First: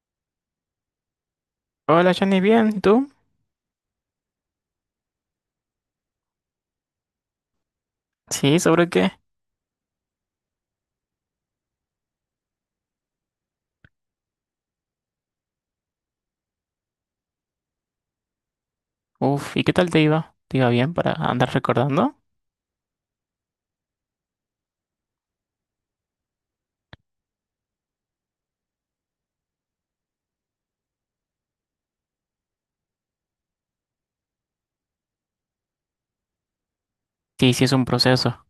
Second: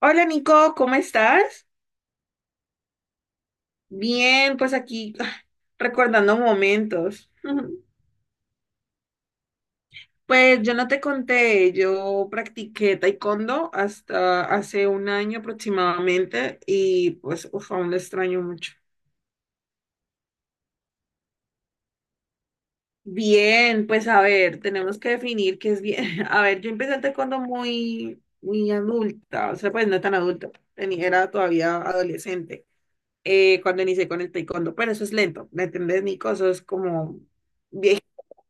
Hola Nico, ¿cómo estás? Hola Johnny, bien, ¿tú? Bien, pues aquí recordando momentos. Sí, ¿sobre qué? Pues yo no te conté, yo practiqué taekwondo hasta hace un año aproximadamente y pues uf, aún lo extraño mucho. Uf, ¿y qué tal te iba? ¿Te iba bien para andar recordando? Bien, pues a ver, tenemos que definir qué es bien. A ver, yo empecé el taekwondo muy, muy adulta, o sea, pues no tan adulta, era todavía adolescente cuando inicié con el taekwondo, pero eso es lento, ¿me entendés, Nico? Eso es como Sí, sí es un proceso.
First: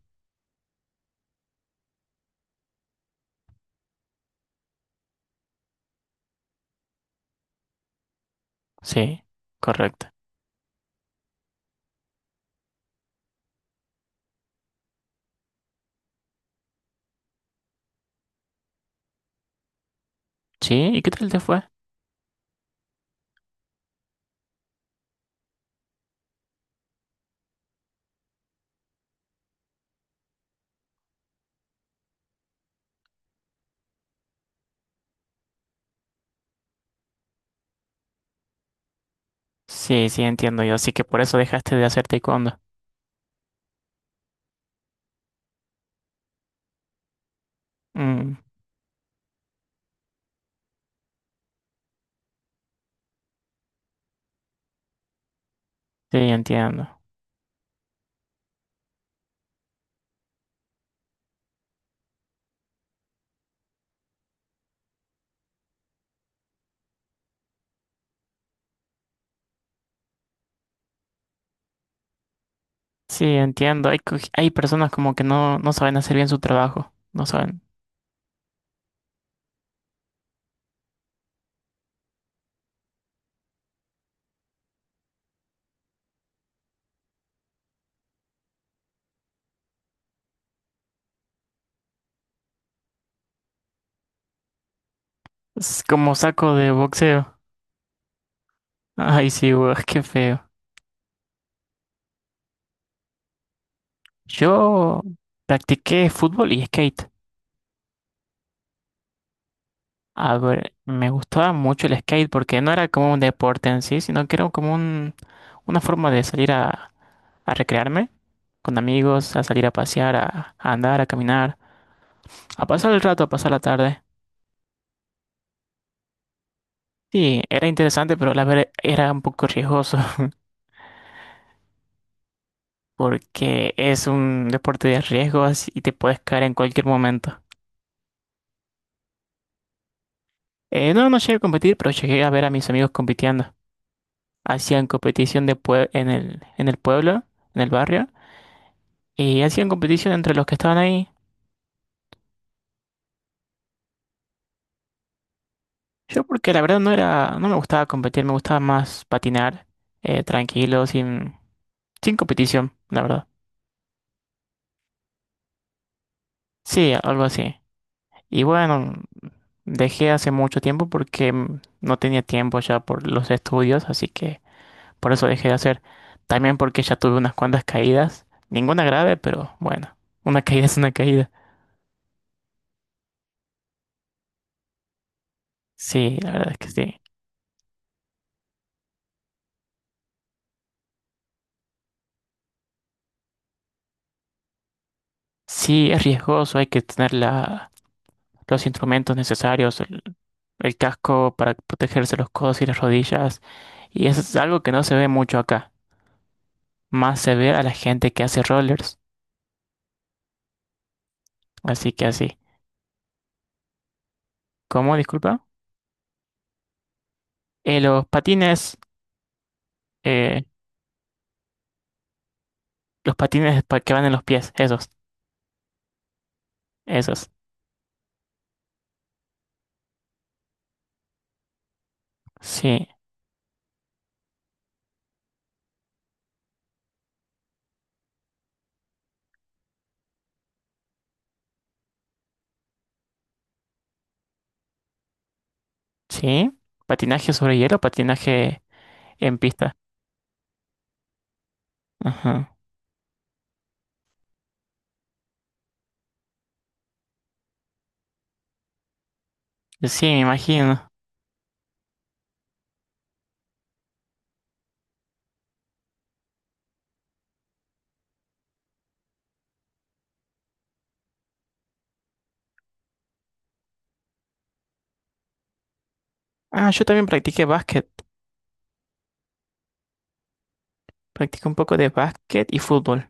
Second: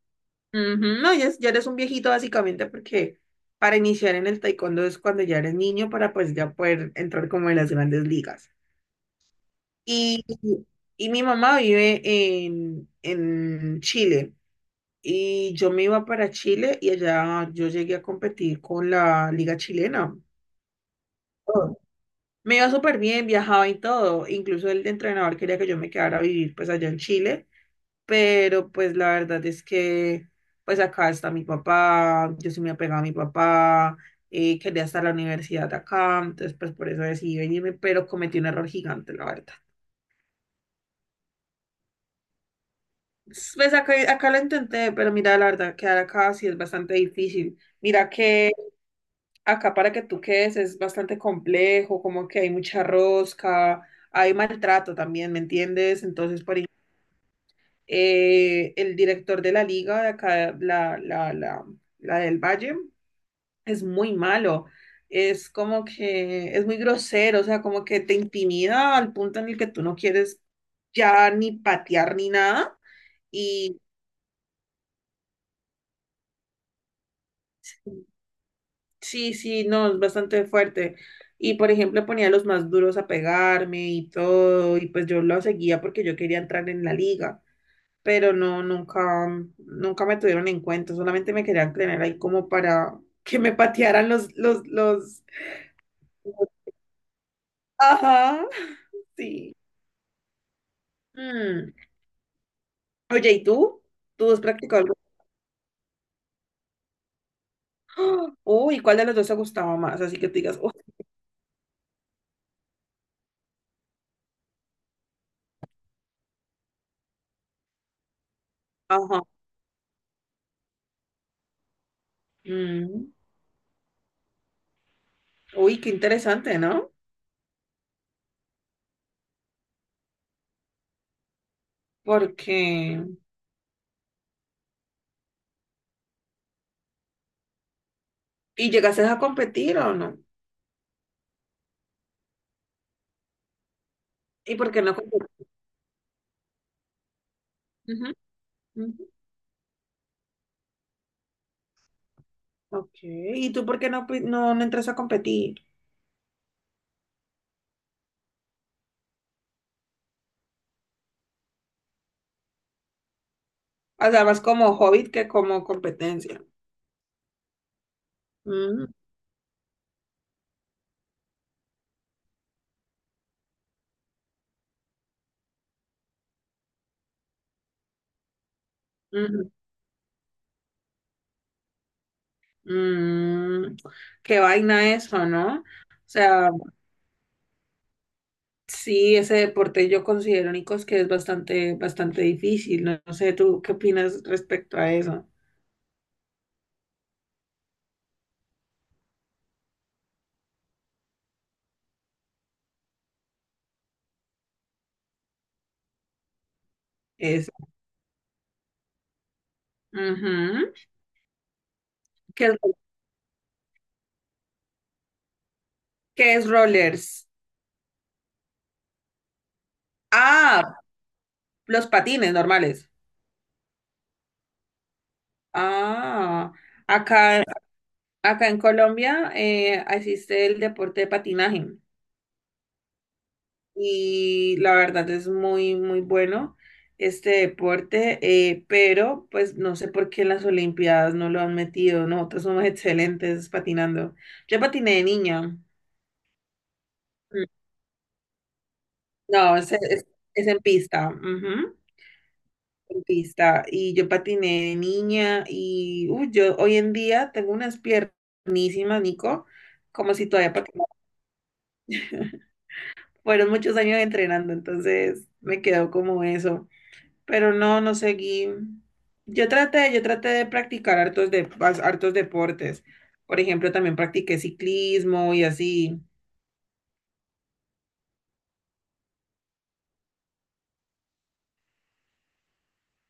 ujú. No, ya, ya eres un viejito básicamente porque para iniciar en el taekwondo es cuando ya eres niño para pues ya poder entrar como en las grandes ligas. Sí, correcto. Y, y mi mamá vive en Chile y yo me iba para Chile y allá yo llegué a competir con la liga chilena. Sí, ¿y qué tal te fue? Oh, me iba súper bien, viajaba y todo. Incluso el entrenador quería que yo me quedara a vivir pues allá en Chile, pero pues la verdad es que pues acá está mi papá, yo sí me apegaba a mi papá, quería estar a la universidad acá, entonces pues por eso decidí venirme, pero cometí un error gigante, la verdad. Sí, sí, entiendo yo, así que por eso dejaste de hacer taekwondo. Pues acá lo intenté, pero mira, la verdad, quedar acá sí es bastante difícil. Mira Mm, que acá para que tú quedes es bastante complejo, como que hay mucha rosca, hay maltrato también, ¿me entiendes? sí, Entonces, por ejemplo, entiendo. El director de la liga de acá, la del Valle, es muy malo. Es como que es muy grosero, o sea, como que te intimida al punto en el que tú no quieres ya ni patear ni nada. Sí, Y entiendo. Hay, hay personas como que no, no saben hacer bien su trabajo. No saben. sí, sí, no, es bastante fuerte. Y por ejemplo, ponía a los más duros a pegarme y todo, y pues yo lo seguía porque yo quería entrar en la liga, pero no, nunca, nunca me tuvieron en cuenta, solamente me querían tener ahí como para que me patearan Es como saco de boxeo. ajá. Ay, sí, weón, qué feo. Sí. Oye, ¿y tú? ¿Tú has practicado algo? Yo practiqué fútbol y skate. ¡Ah! Uy, ¿cuál de los dos te gustaba más? Así que te A digas, uy, ver, me gustaba mucho el skate porque no era como un deporte en sí, sino que era como una forma de salir a recrearme con ajá. amigos, a salir a pasear, a andar, a caminar, a pasar el mm, rato, a pasar la tarde. Uy, qué interesante, ¿no? Sí, era interesante, pero la verdad era un poco riesgoso Porque... porque es un deporte de riesgos y te puedes caer en cualquier momento. ¿Y llegaste a competir o no? No, no llegué a competir, pero llegué a ver a mis amigos compitiendo. ¿Y por qué Hacían no competición competiste? de en el pueblo, en el barrio, y hacían competición entre los que estaban ahí. Ok, ¿y tú por qué no, no, no entras a competir? Yo porque la verdad no era, no me gustaba competir, me gustaba más patinar, tranquilo, sin competición, la verdad. O sea, más como hobbit que como competencia. Sí, algo así. Y Mm, bueno, dejé hace mucho tiempo porque no tenía tiempo ya por los estudios, así que por eso dejé de hacer. También porque ya tuve unas cuantas caídas, ninguna grave, mm, pero bueno, una caída es una caída. mm. Qué vaina eso, ¿no? O Sí, la sea, verdad es que sí. sí, ese deporte yo considero, Nicos, que es bastante, bastante difícil. No, no sé, ¿tú qué opinas respecto a eso? Sí, es riesgoso, hay que tener los instrumentos necesarios, el casco para protegerse los codos y las rodillas. Y eso es algo que no se ve mucho acá. Más se ve Es, a la gente que hace rollers. ujú. Así que así. ¿Qué, es ¿Cómo? Disculpa. qué es rollers? Los patines. eh, Ah, los patines normales. los patines que van en los pies. Esos. Ah, Esos. acá, acá en Colombia existe el deporte de patinaje. Sí. Y la verdad es muy, muy bueno este deporte, pero pues no sé por qué en las Olimpiadas no lo han metido, nosotros somos excelentes patinando. Yo patiné de niña. Sí. Patinaje Mm, sobre hielo, patinaje en no, pista. Es en pista, ujú, Ajá. en pista, y yo patiné de niña y uy, yo hoy en día tengo unas piernísimas, Nico, Sí, como me si todavía patinara. imagino. Fueron muchos años entrenando, entonces me quedó como eso. Pero no, no seguí. Yo traté de practicar hartos, hartos deportes. Por ejemplo, también practiqué ciclismo y así, Ah, yo también practiqué básquet. Practiqué un poco de básquet y fútbol.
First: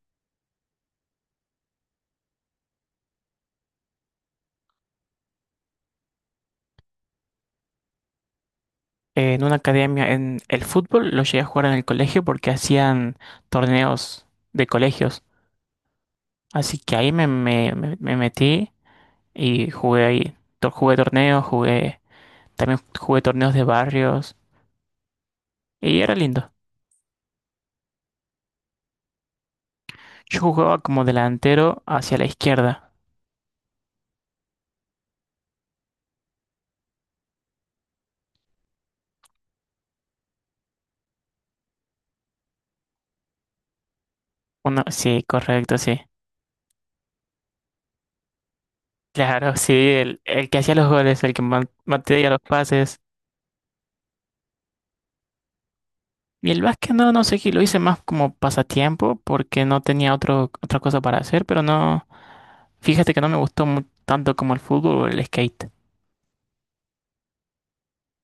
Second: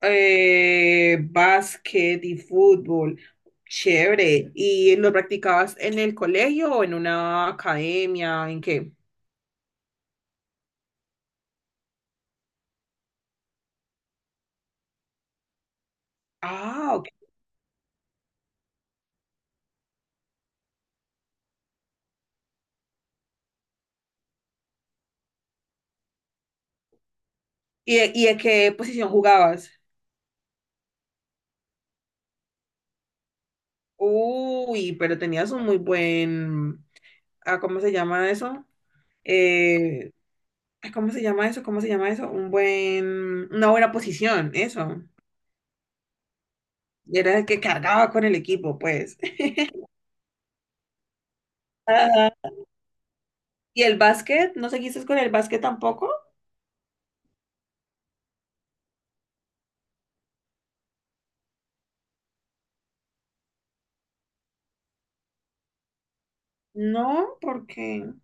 básquet y fútbol. Chévere. ¿Y lo practicabas en el colegio o en una academia? ¿En qué? En una academia, en el fútbol lo llegué a jugar en el colegio porque hacían torneos de colegios. Así Ah, que ok. ahí me metí y jugué ahí. Jugué torneos, jugué, también jugué torneos de barrios y era lindo. ¿Y, y de qué posición jugabas? Yo jugaba como delantero hacia la izquierda. Uy, pero tenías un muy buen, ah, ¿cómo se llama eso? Eh, Ay, ¿cómo se llama eso? ¿Cómo se llama eso? Un buen, una buena posición, Uno, eso. sí, correcto, sí. Era el que cargaba con el equipo, pues. Claro, sí, el que hacía los goles, el que mantenía los Ajá. pases. ¿Y el básquet? ¿No seguiste con el básquet tampoco? Y el básquet no, no sé qué, lo hice más como pasatiempo porque no tenía otro, otra cosa para hacer, pero no, fíjate que no me gustó tanto como el fútbol o el skate. No, porque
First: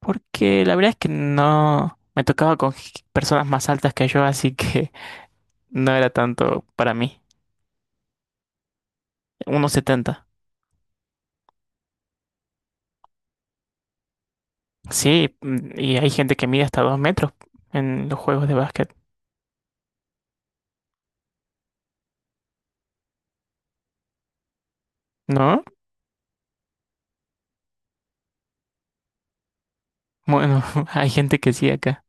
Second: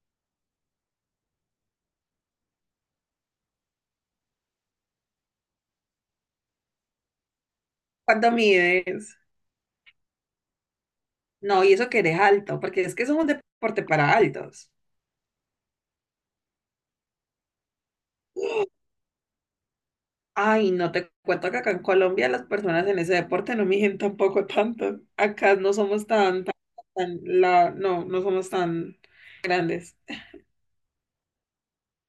Porque la verdad es que no me tocaba con personas más altas que yo, así que no era tanto para mí. ¿cuánto mides? 1,70. No, y eso que eres alto, porque es que es un deporte para altos. Sí, mm, y hay gente que mide hasta 2 metros en los juegos de básquet, Ay, no te cuento que acá en Colombia las personas en ese deporte no miden tampoco tanto. Acá ¿no? no somos tan, tan, no, no somos tan grandes. Bueno, hay gente que sí acá.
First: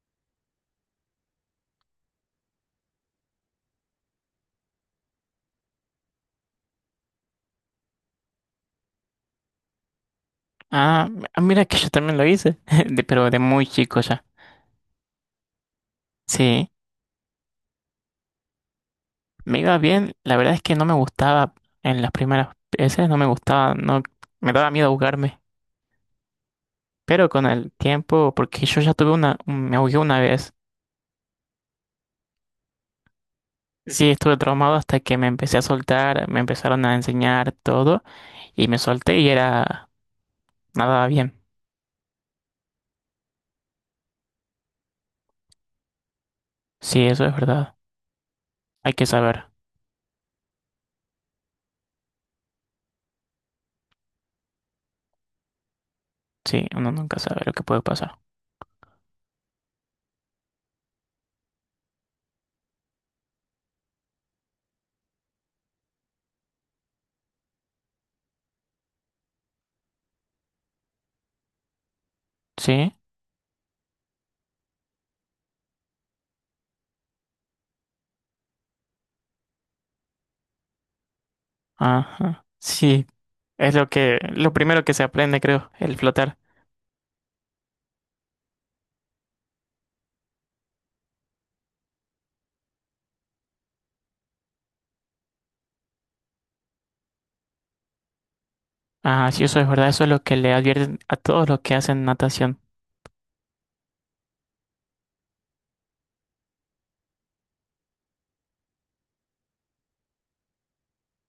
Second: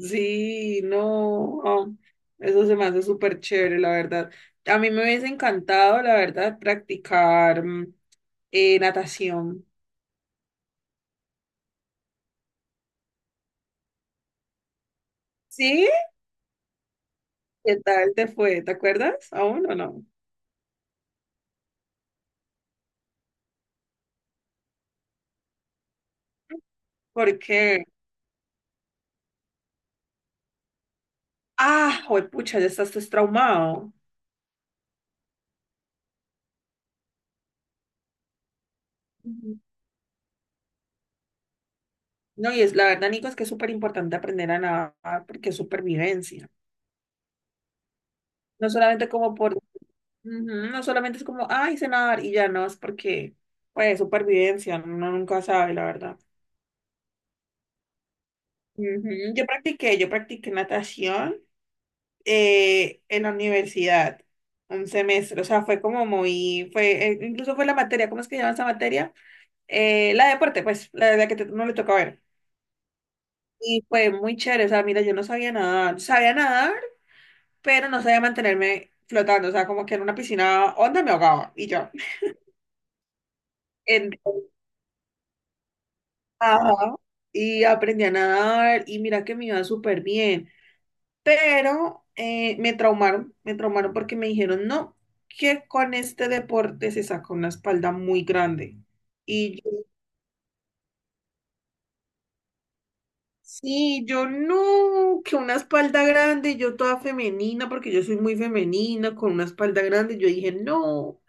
Sí, no, oh, eso se me hace súper chévere, la verdad. A mí me hubiese encantado, la verdad, practicar natación. Ah, ah, mira que yo también lo hice, pero de muy chico ya. ¿Sí? Sí, ¿Qué tal te fue? ¿Te acuerdas me aún o iba no? bien, la verdad es que no me gustaba en las primeras veces, no me gustaba, no me daba miedo ahogarme. Pero con el Porque, tiempo, porque yo ya tuve una, me ahogué una vez. ah, pucha, ya estás pues, traumado. Sí, estuve traumado hasta que me empecé a soltar, me empezaron a enseñar todo y me solté y Ujú. era nada bien. No, y es la verdad, Nico, es que es súper importante aprender a nadar porque es supervivencia. Sí, eso es verdad. No Hay que solamente como saber. por, ujú, no solamente es como, ay, sé nadar y ya no, es porque, pues, supervivencia, uno nunca sabe, la verdad. Sí, uno nunca sabe lo que puede pasar. Ujú. Yo practiqué natación en la universidad, un semestre, o sea, fue como muy, incluso fue la materia, ¿cómo es que se llama esa materia? La de deporte, pues, la que no le toca ver. Sí, Y fue muy chévere, o sea, mira, yo no sabía nadar, sabía nadar, pero no sabía mantenerme flotando, o sea, como que en una piscina onda me ahogaba, y yo. ajá. Sí, es lo que, Entonces, lo primero que se aprende, creo, el flotar. ajá, y aprendí a nadar, y mira que me iba súper bien. Pero me traumaron porque me dijeron, no, que con este deporte se saca una espalda muy grande. Ah, sí, eso Y es yo, verdad. Eso es lo que le advierten a todos los que hacen natación. sí, yo no, que una espalda grande, yo toda femenina, porque yo soy muy femenina, con una espalda grande, yo dije, no,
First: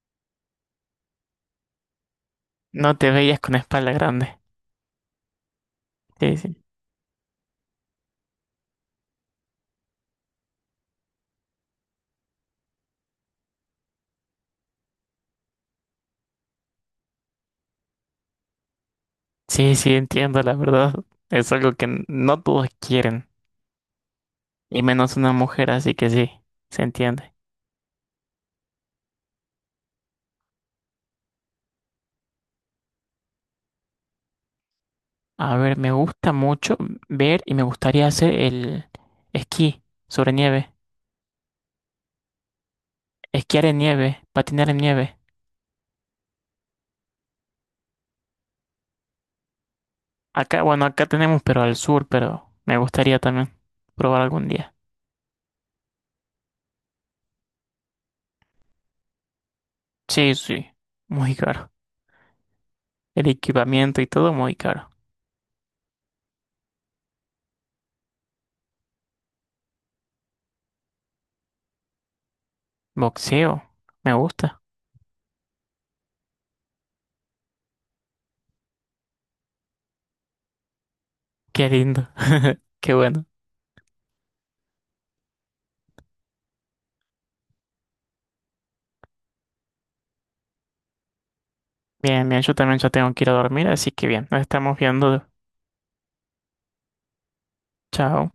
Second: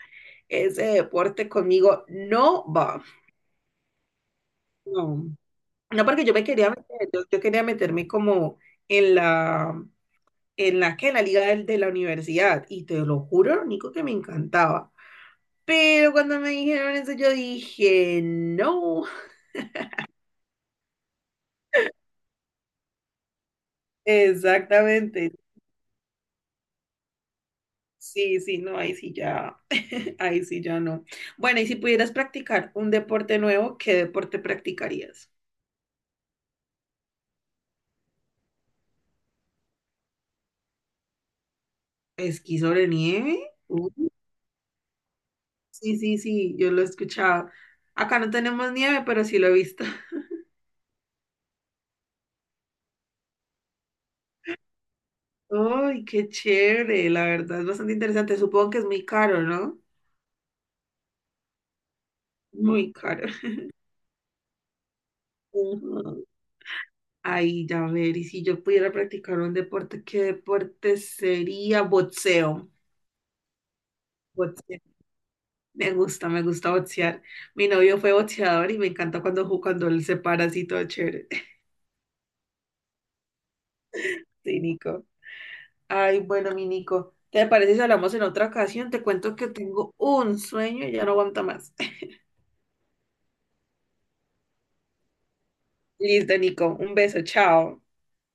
ese deporte conmigo no No va. te veías con espalda grande. No, no porque yo Sí, me sí. quería meter, yo quería meterme como en la, en la que, en la liga la universidad, y te lo juro, lo único que me encantaba. Pero cuando me dijeron eso, yo dije, no. Sí, sí, entiendo, la verdad. Es algo que no todos quieren, y menos Exactamente. una mujer, así que sí, se entiende. Sí, sí, no, ahí sí ya, ahí sí ya no. Bueno, y si pudieras practicar un deporte nuevo, ¿qué deporte practicarías? A ver, me gusta mucho ver y me gustaría hacer el esquí sobre nieve, ¿Esquí sobre nieve? esquiar en Uh, nieve, patinar en nieve. sí, sí, sí, yo lo he escuchado. Acá no tenemos nieve, pero sí lo he visto. Acá, bueno, acá tenemos, pero al sur, pero me gustaría también probar algún día. Uy, qué chévere, la verdad es bastante interesante. Supongo que es muy caro, ¿no? Sí, sí, muy caro. Muy El caro. equipamiento y todo muy caro. Ujú. Ay, ya ver, y si yo pudiera practicar un deporte, ¿qué deporte sería? Boxeo. Boxeo, me gusta. Boxeo. Me gusta boxear. Mi novio fue boxeador y me encanta cuando, cuando él se para así todo chévere. Qué lindo. Qué bueno. Sí, Nico. Ay, bueno, mi Nico, ¿te parece si hablamos en otra ocasión? Te cuento que tengo un sueño y ya no aguanta más. Bien, bien, yo también ya tengo que ir a dormir, así que bien, nos estamos viendo. Listo, Nico. Un beso, chao. Chao.